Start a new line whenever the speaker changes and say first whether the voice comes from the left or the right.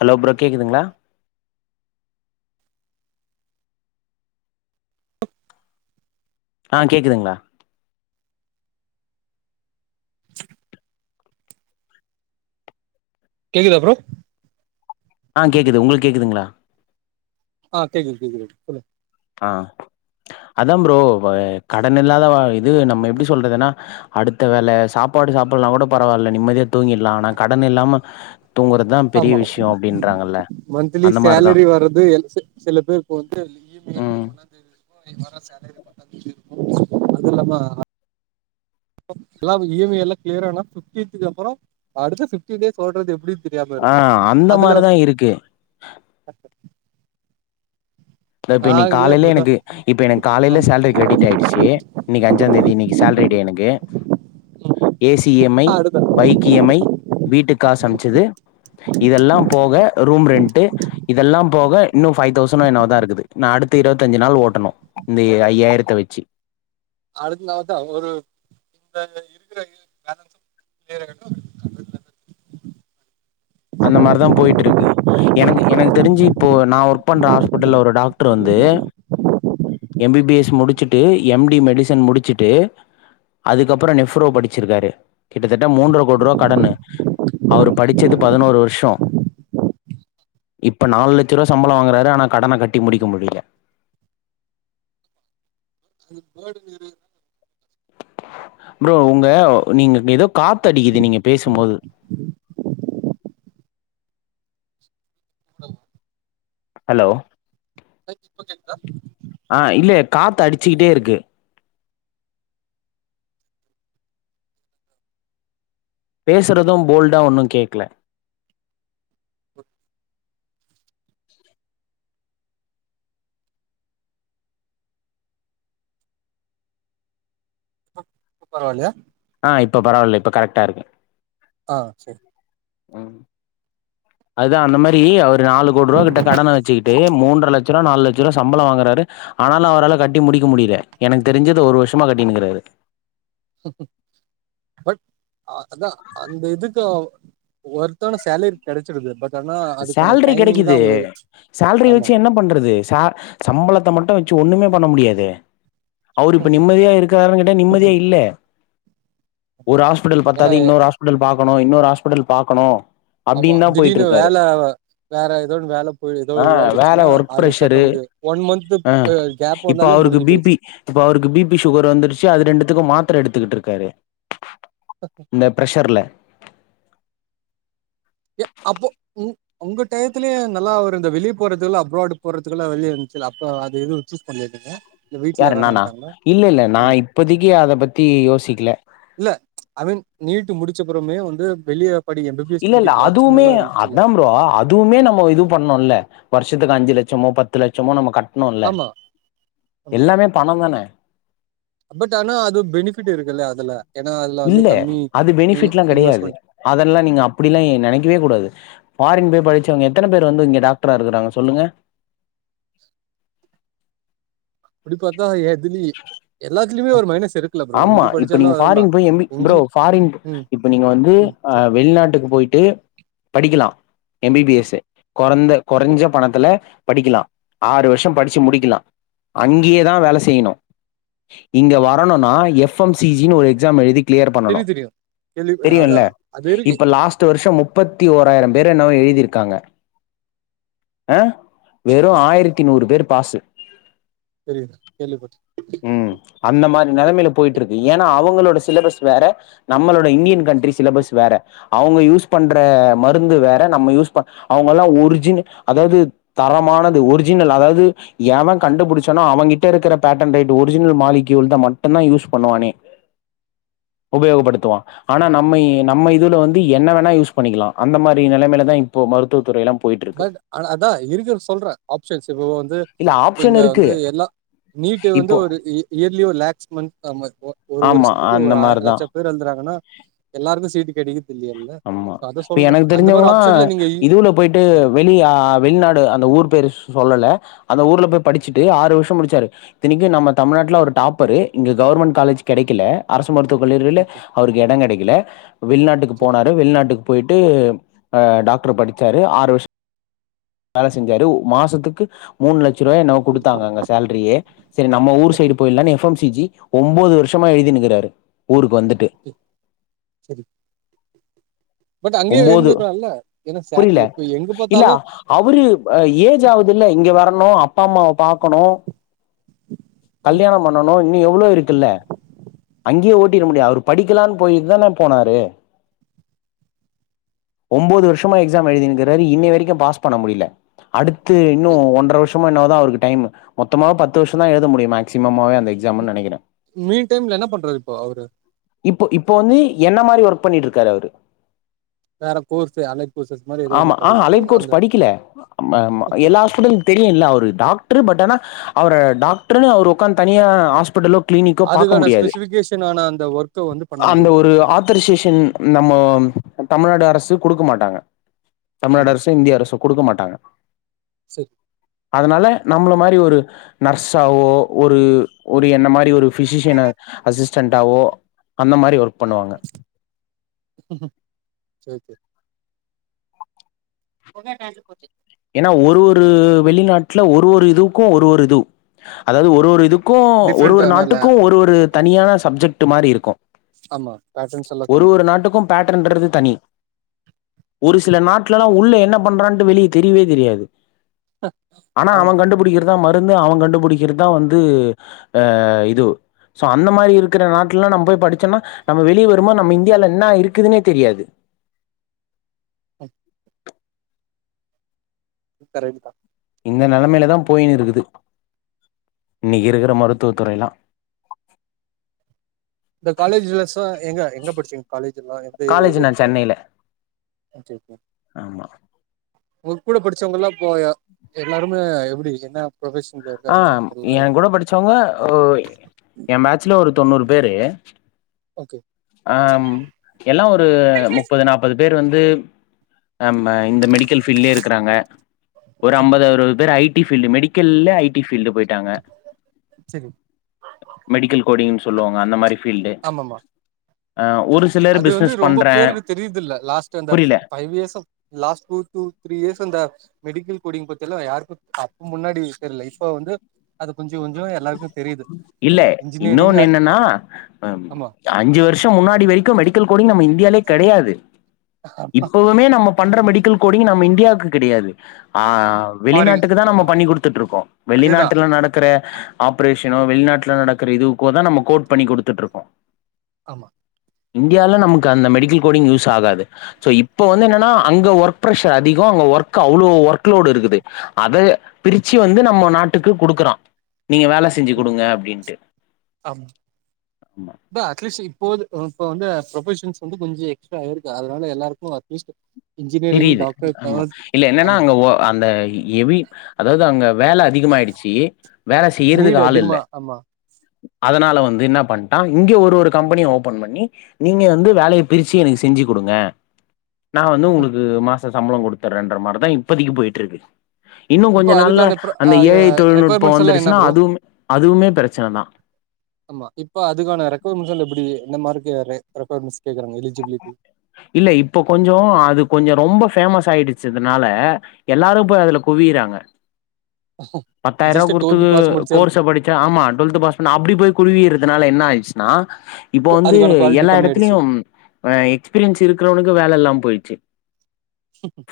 left: Hello bro கேட்குதுங்ளா ஆ கேட்குதுங்ளா
right: கேக்குதா ப்ரோ
left: ஆ கேக்குது உங்களுக்கு கேக்குதுங்களா
right: ஆ கேக்குது கேக்குது சொல்லுங்
left: ஆ அதா ப்ரோ கடன் இல்லாத வா இது நம்ம எப்டி சொல்றதுனா அடுத்த வேல சாப்பாடு சாப்புட்லனா கூட பரவால்ல நிம்மதியா தூங்கிட்லா ஆனா கடன் இல்லாம தூங்குறதுதா பெரிய
right: ஆமா
left: விஷ்யோ அப்டின்றாங்கல்ல
right: மந்த்லி
left: அந்த மாரிதா
right: சேலரி வர்றது [unintelligible] சில பேருக்கு வந்து [inaudible]
left: ம்
right: ஒன்னாந் தேதி இருக்கு அது இல்லாம எல்லா இ எம் ஐ எல்லாம கிளியரா ஆன ஃபிஃப்டீன்த்துக்கு அப்பறொ அடுத்த ஃபிஃப்டின் டேஸ் சொல்றது எப்டி
left: ஆ அந்த மாரிதா இருக்கு
right: அ
left: இந்த இப்ப இன்னிக்
right: நாங்களே
left: காலைல
right: அப்டிதா
left: எனக்கு இப்ப எனக்கு காலைல
right: ஆமா
left: சேலரி கிரெடிட் ஆயிடுச்சு இன்னக்கி அஞ்சா தேதி இன்னக்கி சேலரி டே எனக்கு
right: ம்
left: A C E M I
right: அடுத்த
left: பைக்கு இ எம் ஐ வீட்டுக்காசு அம்ச்சது இதெல்லா போக ரூம் ரெண்ட்டு இதெல்லா போக இன்னு ஃபைவ் தௌசண்ணே என்னவோதா இருக்கு நா அடுத்து இருவத்த அஞ்சு நாள் ஓட்டணு இந்த இ ஐயாயிரத்த வச்சு
right: அடுத்த நாள் தா ஒரு இந்த இருக்கிற இது பேலன்ஸு [inaudible]
left: அந்த மார்தா போய்ட்டு இருக்கு எனக்கு எனக்கு தெரிஞ்சு இப்போ நா ஒர்க் பண்ற ஹாஸ்பிட்டல்ல ஒரு டாக்ட்ரு வந்து எம் பி பி எஸ் முடிச்சுட்டு எம் டி மெடிசன் முடிச்சுட்டு அதுக்கப்பறோ நெப்ரோ படிச்சிருக்காரு கிட்டத்தட்ட மூன்ற கோட்ரூவா கடன்னு அவ்ரு படிச்சது பதினோரு வர்ஷோ இப்ப நாலு லட்ச ரூவா சம்பள வாங்கறாரு ஆனா கடன கட்டி முடிக்க முடியில
right: [inaudible]
left: ப்ரோ உங்க நீங்க ஏதோ காத்து அடிக்குது நீங்க பேசுமோது ஹலோ
right: ஆ இப்ப கேக் [inaudible]
left: ஆ இல்லைய காத்து அடிச்சக்கிட்டே இருக்கு பேசுறது போல்டா ஒன்னு கேக்கல
right: இப்ப பரவால்லயா
left: ஆ இப்ப பரவால்ல இப்ப கரக்டா இருக்கு
right: ஆ செரி
left: ம் அதுதா அந்த மாரி அவ்ரு நாலு கோடி ருவாகிட்ட கடன வச்சுக்கிட்டு மூன்றலட்சருவா நாலு லட்ச ருவா சம்பள வாங்குறாரு ஆனாலு அவ்ரல கட்டி முடிக்க முடியில எனக்கு தெரிஞ் அது ஒரு வர்ஷமா கட்டினுக்கிறாரு
right: ஹ பட் அ அதா அந்த இதுக்கு அ ஒர்த்தான சேலரி கெடைச்சிருது பட் ஆனா அதுக்கான
left: சேல்ரி
right: டைமிங் தா
left: கெடைக்குது
right: உங்களுக்கு
left: சேல்ரி
right: ஆமா
left: வச்சு என்ன பண்றது ச சம்பளத்த மட்டு வச்சு ஒண்ணுமே பண்ண முடியாதே அவ்ரு இப்ப நிம்மதியா இருக் காறனு கெட்ட நிம்மதியா இல்லே ஒரு ஹாஸ்பிட்டல்
right: ஏன்னா
left: பத்தாது இன்னொரு ஹாஸ் புட்டல் பாக்குணு இன்னொரு ஹாஸ்புட்டல் பாக்குணு
right: ஆமா திடீர்னு வேல வேற ஏதோன்னு வேல போய்டுது ஏதோ
left: ஆ வேல
right: இதயிடுச்சுன்னா
left: ஒர்க்
right: அது கட்ட
left: ப்ரெஷரு
right: முடிய [inaudible] ஒன் மந்த்த் ஆ கேப்பு வந்தாலே முடிஞ்சு போய்ச்சு
left: இப்போ அவ்ருக்கு பி பி சுகர் வந்துருச்சி அது ரெண்டுத்துக்கு மாத்திர எடுத்துக்கிட்டு இருக்காரு
right: ஓகே
left: இந்த ப்ரெஷ்சர்ல
right: ஏ அப்போ ம் உங்க டையத்தலயே நல்ல ஒரு இந்த வெளிய போறதுக்குல்ல அப்ராடு போறதுக்குல்லா வெளியே இருந்துச்ச அப்ப அது எதுவு சூஸ் பண்லியா நீங்க இல்ல வீட்ல
left: யாரு நானா
right: வேணான்ட்டாங்களா
left: இல்ல இல்ல நா
right: ஆமா
left: இப்பதிக்கி அத பத்தி யோசிக்கில
right: இல்ல ஐ மீன் நீட்டு முடிச்சப்பறமே வந்து வெளிய படி எம் பி பி எஸ்
left: இல்ல இல்ல
right: படிக்கிறதுக்கு ஆப்ஷன்
left: அதுவுமே
right: எல்லா இருந்துச்சுல்ல
left: அதா ப்ரோ அ அதுவுமே நம்மோ இது பண்ணோல்ல வர்ஷத்துக்கு அஞ்சு லட்சமோ பத்து லட்சமோ நம்ம கட் டுனுல்ல
right: ஆமா ஆமா
left: எல்லாமே பண தானே
right: பட் ஆனா அது பெனிபிட் இருக்குல்ல அதுல ஏன்னா அதுல வந்து
left: இல்ல
right: கம்மி
left: அது
right: இ
left: பெனிஃபிட்லா கெடையாது
right: இன்வெஸ்மென்
left: அதெல்லா நீங்க அ ப்டில்லா நீங்க நெனைக்கவே கூடாது பாரின் போய் படிச்சவங்க எத்தன பேர் வந்து இங்க டாக்ட்ர இருக்குறாங்க சொல்லுங்க
right: அப்டி பாத்தா எதுலி எல்லாத்துலயுமே ஒரு மைனஸ் இருக்கல ப்ரோ
left: ஆமா
right: இங்கு
left: இப்ப
right: படிச்சாலு
left: நீங்க
right: அதல்லாதா
left: ஃபாரின் போய் எம் பி ப்ரோ
right: எங்கி
left: ஃபாரின்
right: ம்
left: இப்ப நீங்க வந்து
right: ம்
left: அ
right: சரி
left: வெளிநாட்டுக்கு போயிட்டு படிக்கலா எ பி பி எஸ்ஸு கொறைந்த
right: ஓகே
left: கொறைஞ்ச பணத்த துல படிக்கலா ஆறு வருஷோ படுச்சு முடிக்கலா அங்கயே தா வேல செய்யணு இங்க வரணும்னா எஃப் எம் சி ஜினு ஒரு எக்ஸாம் எழுதி கிளியர் பண்ணணு
right: தெரியு தெரியு கேள்வி அதா
left: தெரியுல்ல
right: அது இருக்கு
left: இப்ப லாஸ்ட் டு வருஷோ முப்பத்தி ஓராயிரம் பேர் என்னவோ எழுதிருக்காங்க ஆ வெறு ஆயரத்தி நூறு பேரு பாசு
right: தெரியு கேள்வி பட்டே
left: ம் அந்த மாரி நெலைமைல போயிட்ருக்கு ஏனா அவங்களோட சிலபஸ் வேற நம்மளோட இன்டியன் கண்ட்ரி சிலபஸ் வேற அவுங்க யூஸ் பண்ற மருந்து வேற நம்ம யூஸ் பண் அவங்கல்லா ஒரிஜின அதாவது தரமானது ஒரிஜினல் அதாவது எவெ கண்டுபுடிச்சானோ அவங்கிட்ட இருக்கிற patent right original molecule தா மட்டுந்தா யூஸ் பண்ணுவானே உபயோகப்படுத்துவா ஆனா நம்ம நம்ம இதுல வந்து என்ன வேணா யூஸ் பண்ணிக்கலா அந்த மாரி நெலமைல தா இப்போ மருத்துவத்துறைல்லா போயிட்டு இருக்கு
right: பட் ஆனா அதா இருக்குற சொல்றே ஆப்ஷன்ஸ் இப்ப வந்து
left: இல்ல
right: இப்ப
left: ஆப்ஷன்
right: இங்க
left: இருக்கு
right: வந்து எல்லா நீட்டு வந்து
left: இப்போ
right: ஒரு இ இயர்லி ஒரு லேக்ஸ் மந்த் நம்ம இப்போ ஒரு
left: ஆமா
right: வருஷத்துக்கு
left: அந்த
right: ஒரு ஆய்ர
left: மாரிதா
right: லட்ச பேர் எழுதுறாங்கன்னா எல்லாருக்கு சீட் கெடைக்குறது இல்லயே
left: ஆமா எனக்கு தெருஞ்சவங்களா
right: நீங்க இ
left: இதுல போயிட்டு
right: ஆ
left: வெளிய ஆ வெளிநாடு அந்த ஊர் பேர் சொல்லல அந்த ஊர்ல போய் படுச்சுட்டு ஆறு வருஷோ முடுச்சாரு இத்தனைக்கு நம்ம தமிழ்நாட்ல அவர் டாப்பரு இங்க கவர்மண்ட் காலேஜ் கெடைக்கல அரசு மருத்துவக் கல்லூரில
right: ஓகே
left: அவருக்கு எடோ கெடைக்கல வெளிநாட்டுக்கு
right: சரி
left: போனாரு வெளிநாட்டுக்கு போயிட்டு அ டாக்டர் படுச்சாரு ஆறு வருஷ் வேல செஞ்சாரு ஒ மாசத்துக்கு மூணு லட்சரூவாயோ என்னவோ குடுத்தாங்க அங்க சேல்ரியே சரி நம்ம ஊர்
right: ஓகே
left: சைடு போயில்லான்னு எஃப் எம் சி ஜி ஒம்போது வருஷமா எழுதின்னுக்குறாரு ஊருக்கு வந்துட்டு
right: ஓகே சரி பட் அங்கயே
left: ஒம்போது
right: இருந்துருக்கலால ஏனா சா
left: புரியல
right: இப்ப எங்க
left: இல்ல
right: பாத்தாலு
left: அவரு ஏஜ் ஆகுதுல்ல இங்க வரணு அப்பா அம்மாவ பாக்கணு
right: ம்
left: கல்யாணோ பண்ணணு இன்னு எவ்ளோ இருக்குல்ல அங்கயே
right: ஆமா
left: ஓட்டிற முடியாது அவரு படிக்கலான் போயிதான போனாரு ஒம்போது வருஷமா எக்ஸாம் எழுதினுக்குறாரு இன்னமும் வரைக்கு பாஸ் பண்ண முடியல அடுத்து இன்னு
right: ஓகே
left: ஒன்ற வருஷோ மோதா என்னவோதா அவருக்கு டைமு மொத்தமா பத்து வருஷோ தா எழுத முடியு மேக்சிம்மாவே அந்த எக்ஸாமுன் நெனைக்கிறே
right: மீன் டைம்ல என்ன பண்றாரு இப்போ அவரு
left: இப்போ இப்போ வந்து என்ன மாரி ஒர்க் பண்ணிட்டு இருக்காரு அவரு
right: வேற கோர்சு அலை
left: ஆமா ஆ அலைன் கோர்ஸ் படிக்கல ம
right: ஓகே
left: எல்லா ஸ்டூடண்ட் தெரியுல்ல அவரு டாக்ட்ரு பட் ஆனா அவர டாக்ட்ருன்னு அவரு உக்காந்து தனியா ஹாஸ்பிட்டலு கிளினிக்கோ பாக்க
right: அதுக்கான
left: முடியாது
right: ஸ்பெசிஃபிகேஷன் ஆன அந்த ஒர்க்கை வந்து பண்ண
left: அந்த
right: முடியாது
left: ஒரு ஆ ஆத்தர்சேஷன் நம்மோ தமிழ்நாடு அரசு குடுக்க மாட்டாங்க தமிழ்நாடு அரசோ இந்திய அரசோ குடுக்க மாட்டாங்க
right: சர்
left: அதுனால நம்மள மாரி ஒரு நர்ஸாவோ ஒரு ஒரு என்ன மாரி ரி ஒரு ஃபிஷிஷியன அசிஸ்டன்டாவோ அந்த மாரி ஒர்க் பண்ணுவாங்க
right: சரி சரி ஓகே டன் [unintelligible]
left: ஏனா ஒரு ஒரு வெளிநாட்டுல ஒரு ஒரு இதுக்கு ஒரு ஒரு இதுவ் அதாவது ஒரு ஒரு இதுக் கோ ஒரு
right: டிஃப்ரெண்ட்
left: ஒரு
right: ஆனால்
left: நாட்டுக்கு ஒரு ஒரு தனியான சப்ஜெக்ட் மாரி இருக்கு
right: ஆமா பேட்டர்ன்ஸ் எல்லாம்
left: ஒரு
right: கம்மி
left: ஒரு நாட்டுக்கு பேட்டன்ன்றது தனி ஒரு சில நாட்லல்லா உள்ள என்ன பண்றான்டு வெளிய தெரிவே தெரியாது ஆனா
right: ஆமா
left: அவன் கண்டுபுடிக்க எதா மருந்து அவன் கண்டுபிடிக்கிறது தா வந்து ஆ இது சோ அந்த மாரி இருக்குற நாட்டுலலா நம் போய் படிச்சோனா நம்ம வெளிய வரும்போ நம்ம இந்தியால என்ன இருக்குதுனே தெரியாது
right: கரெக்ட் தா
left: இந்த நெலைமையில தா போயினு இருக்குது இன்னைக்கு இருக்கிற மருத்துவ துறை லா
right: இந்த காலேஜ்ல சோ ஏங்க எங்க படிச்சுங்க காலேஜ் எல்லா எந்த
left: காலேஜ்
right: ஒவ்வொரு
left: நா சென்னையில ஆமா
right: [unintelligible] உங்க கூட படிச்சவங்கல்லா இப்போ எல்லாருமே எப்டி என்ன ப்ரொஃபஷன் [unintelligible]
left: ஆ ம் எங்கூட படிச்சவுங்க என் பேச்சுல ஒரு தொண்ணூறு பேரு
right: ஓகே
left: ஆம் எல்லா ஒரு முப்பது நாப் பது பேர் வந்து அ ம இந்த மெடிக் கல் ஃபீல்லேயே இருக்குறாங்க ஒரு
right: சரி
left: அம்பது அறுவது பேர் ஐடி ஃபீல்டு மெடிக்கல்ல ஐ டி ஃபீல்டு போய்ட்டாங்க
right: சரி
left: மெடிக்கல் கோடிங்ன் சொல்லுவாங்க அந்த மாரி ஃபீல்டு
right: ஆமாமா
left: அ ஒரு ஸ்
right: அது வந்து ரொம்ப பேருக்கு தெரியுதில்ல லாஸ்ட்டா இந்த
left: புரியல
right: ஃபைவ் இயர்ஸ் ஆ last two to three years அந்த மெடிக்கல் கோடிங் பத்தில்லா யாருக்கு அப்ப முன்னாடி தெர்ல இப்ப வந்து அது கொஞ்ச கொஞ்ச எல்லாருக்கு தெரியுது
left: இல்ல
right: இன்ஜினியரிங் அ ஆமா
left: ந்த அஞ்சு வருஷம் முன்னாடி வரைக்கு மெடிக்கல் கோடிங் நம்ம இந்தியாலே கெடையாது இப்பவு மே நம்ம பண்ற மெடிக்கல் கோடிங் நம்ம இண்டியாக்கு கெடையாது ஆ
right: பாரிங்
left: வெளிநாட்டுக்கு தா நம்ம
right: ஆமா.
left: பண்ணி குடுத்துட்ருக்குறோ
right: அதேதான்.
left: வெளிநாட்ல நடக்குற ஆப்ரேஷனோ வெளிநாட்ல நடக்கற இதுவுக்கோ தா நம்ம கோட் பண்ணி குடுத்துட்ருக்கோ
right: ஆமா
left: இண்டியால நமக்கு அந்த மெடிக்கல் கோடிங் யூஸ் ஆகாது சோ இப்ப வந்து என்னனா அங்க ஒர்க் ப்ரஷர் அதிகோ அங்க ஒர்க் அவ்ளோ ஒர்க்லோடு இருக்குது அத பிரிச்சு வந்து நம்ம நாட்டுக்கு குடுக்குறா நீங்க வேல செஞ்சு குடுங்க அப்டின்ட்டு
right: அம்
left: அம்மா
right: இப்ப அட்லீஸ்ட் இப்போது அ இப்ப வந்து ப்ரொஃபஷன்ஸ் வந்து கொஞ்ச எக்ஸ்ட்ரா ஆயிருக்கு அதுனால எல்லாருக்கு அட்லீஸ்ட் இன்ஜினியரிங்,
left: தெரியிது
right: டாக்டர்
left: ஆமா
right: தவிர்த்
left: இல்ல என்னனா
right: ஆமா.
left: அங்க ஒ அந்த எவி அதாது அங்க வேல அதிகமாயிடுச்சி வேல செய்யிறதுக்கு
right: நீட்
left: ஆளில்ல
right: அதிகமா ஆமா.
left: அதனால வந்து இன்னா பண் ட்டா இங்க ஒரு ஒரு கம்பெனிய ஓபன் பண்ணி நீங்க வந்து வேலய பிரிச்சு எனக்கு செஞ்சு குடுங்க நா வந்து ஓங்குளுக் கு மாச சம்பளம் குடுத்தர்றன்ற மார்தா இப்பதிக்கி போயிட்ருக்கு இன்னு
right: இப்போ
left: கொஞ்ச நாள்ல
right: அதுக்கான ப்ர அ
left: அந்த
right: ய
left: ஏஐ தொழில்நுட்போ
right: ரெக்யர்மெண்ட்ஸ் எல்லாம் என்ன
left: வந்துருச்சுனா
right: ப்ரோ?
left: அதுவும் அதுவுமே பிரச்சனதா
right: ஆமா இப்ப அதுக்கான ரெக்கொர்மெண்டஸா இல்ல எப்பிடி இந்த மார்க்கு ரெ ரெக்கொயர்மெண்டஸ் கேக்குறாங்க எலிஜிபிலிட்டி
left: இல்ல இப்ப கொஞ்சோ அது கொஞ்சோ ரொம்ப ஃபேமஸ் ஆயிடச்சதுனால எல்லாரும் போய் அதுல குவியிறாங்க பத்தாயிருவா
right: ஜஸ்ட்
left: குடுத்து
right: டுவெல்த் பாஸ் முடிச்சால்
left: கோர்ஸ படுச்சா ஆமா டுவெல்த் பாஸ் பண்ணா அப்டி போய் குழுவியிறதுனால என்ன ஆயிடுச்சுனா இப்ப
right: கு-
left: வந்து
right: அதுக்கான குவாலிட்டி
left: எல்லா
right: கம்மியாயிடுச்சு
left: எடத்துலயும் அ எக்ஸ்பீரியன்ஸ் இருக்குறவனுக்கு வேல இல்லாம போயிட்ச்சு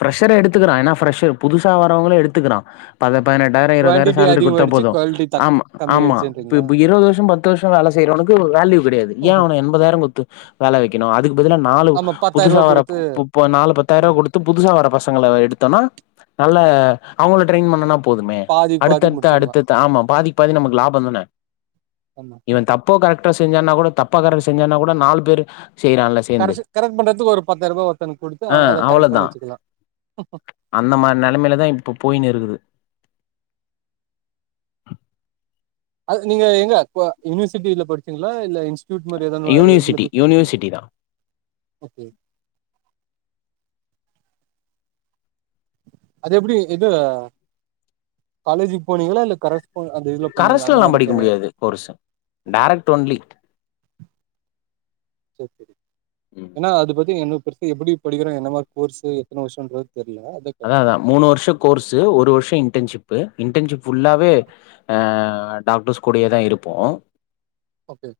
left: ஃப்ரெஷர் எடுத்துக்குறான் எனா ஃப்ரெஷர் புதுசா வரவங்கள எடுத்துக்குறான் பத பதினெட் டாயிரம் இருவதாயிரம்
right: குவான்டிட்டி
left: சேல்ரி குடுத்தா
right: அதிகமாயிடுச்சு
left: போதும்
right: குவாலிட்டி த
left: ஆமா ஆமா இப்ப
right: கம்மியாயிடுச்சுன்றீங்களா
left: இப்ப இருவது வருஷம் பத்து வருஷம் வேல செய்றவனுக்கு வேல்யூ கிடையாது ஏன்
right: ஆஹ
left: அவன எண்பதாயிரம் குத்து வேல வக் கிணு அதுக்கு பதுலா நாலு
right: ஆமா பத்தாயிரூபா
left: புதுசா வர
right: குடுத்து
left: பு பு நாலு பத்தாயிருவா
right: ஆமா
left: குடு த்து புதுசா வர பசங்கள எடுத்தனா நல்ல அவுங்கள ட்ரெய்ன் பண்ணனா போதுமே
right: பாதிக்கு பாதி
left: அடுத்தடுத்த
right: முடிச்சிடலா
left: அடுத்த ஆமா பாதிக் பாதி நமக்கு லாபந்தான
right: ஆமா
left: இவன் தப் போ கரக்ட்டோ செஞ்சான்னா கூட தப்ப கரட் செஞ்சான்னாகூட நாலு பேரு செய்றான்ல சேந்து.
right: கரசு கரட் பண்றத்து ஒரு பத்தாயிருபா ஒருத்தனுக்கு குடுத்து அத கரெக்ட் பண்ணிச்சுக்கலா
left: அந்தமார் நெலமைலதான் இப்ப போயினுருக்குது
right: அது நீங்க எங்க இப்ப யுனிவர்சிட்டில படிச்சீங்களா இல்ல இன்ஸ் ட்யூட் மாரி எதானு அ எதுல
left: யூனிவர்சிட்டி
right: போய் படிச்சீங்
left: யூனிவர்சிட்டி தான்
right: ஓகே அது எப்டி இது காலேஜக்கு போனீங்களா இல்ல கரஸ் அந்த இதுல போனீங்களா அந்த
left: கரஸ்லயெல்லா
right: மாரி
left: படிக்க முடியாது கோர்ஸு டேரக்ட்
right: ஓகே
left: ஓன்லி
right: செரி
left: ம்
right: ஏனா அது பத்தி என்ன பெருசு எப்டி படிக்கிறாங்கனு என்ன மாரி கோர்ஸு எத்தன வருஷோ அப்டின்றது தெரியல அத
left: அதா அதா மூணு வருஷம் கோர்ஸு ஒரு வருஷோ இன்டர்ன்ஷிப்பு இன்டர்ன்ஷிப் ஃபுல்லாவே ஆ டாக்டர்ஸ் கூடே தா இருப்போ
right: ஓகே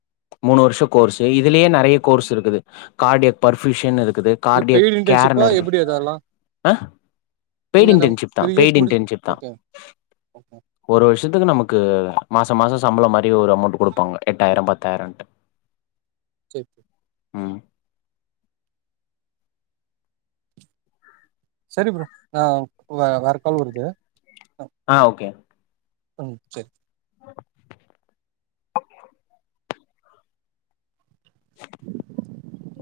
left: மூணு வருஷம் கோர்ஸு இதுலயே நிறைய கோர்ஸ் இருக்குது கார்டியக் பர்ஃபயூஷன் இருக்குது
right: இல்ல
left: கார்டியோ
right: பெய்டு இன்டர்ன்ஷிப்பா
left: கேர்னு இருக்கு
right: எப்டி அதெல்லா
left: ஆ பெய்டு
right: நீங்க அந்த
left: இன்டர்ன்ஷிப் தான்
right: த்ரீ யர்ஸ்
left: பெய்டு
right: முட்ச்சு
left: இன்டர்ன்ஷிப் தான்
right: ஓகே
left: ஒரு வருஷத்துக்கு நமக்கு மாச மாசம் சம்பளம் மாரி ஒரு அமௌண்ட் கொடுப்பாங்க எட்டாயிரம் பத்தாயிரம்ட்டு
right: சேரி
left: ம்
right: செரி ப்ரோ ஆ வே வேறக்கால் வருது
left: ஆ ஓகே
right: ம் சேரி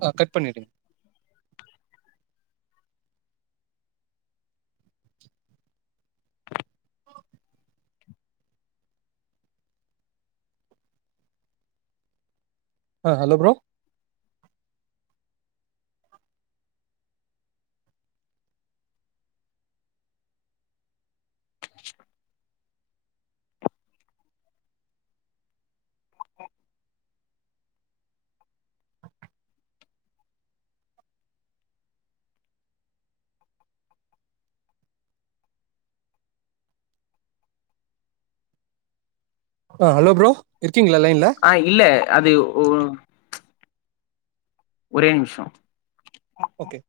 right: ஆ கட் பண்ணிடுங்க ஆ ஹலோ ப்ரோ ஆ ஹலோ ப்ரோ இருக்கீங்களா லைன்ல
left: ஆ இல்ல அது ஒ ஒரே நிமிஷோ
right: ஓகே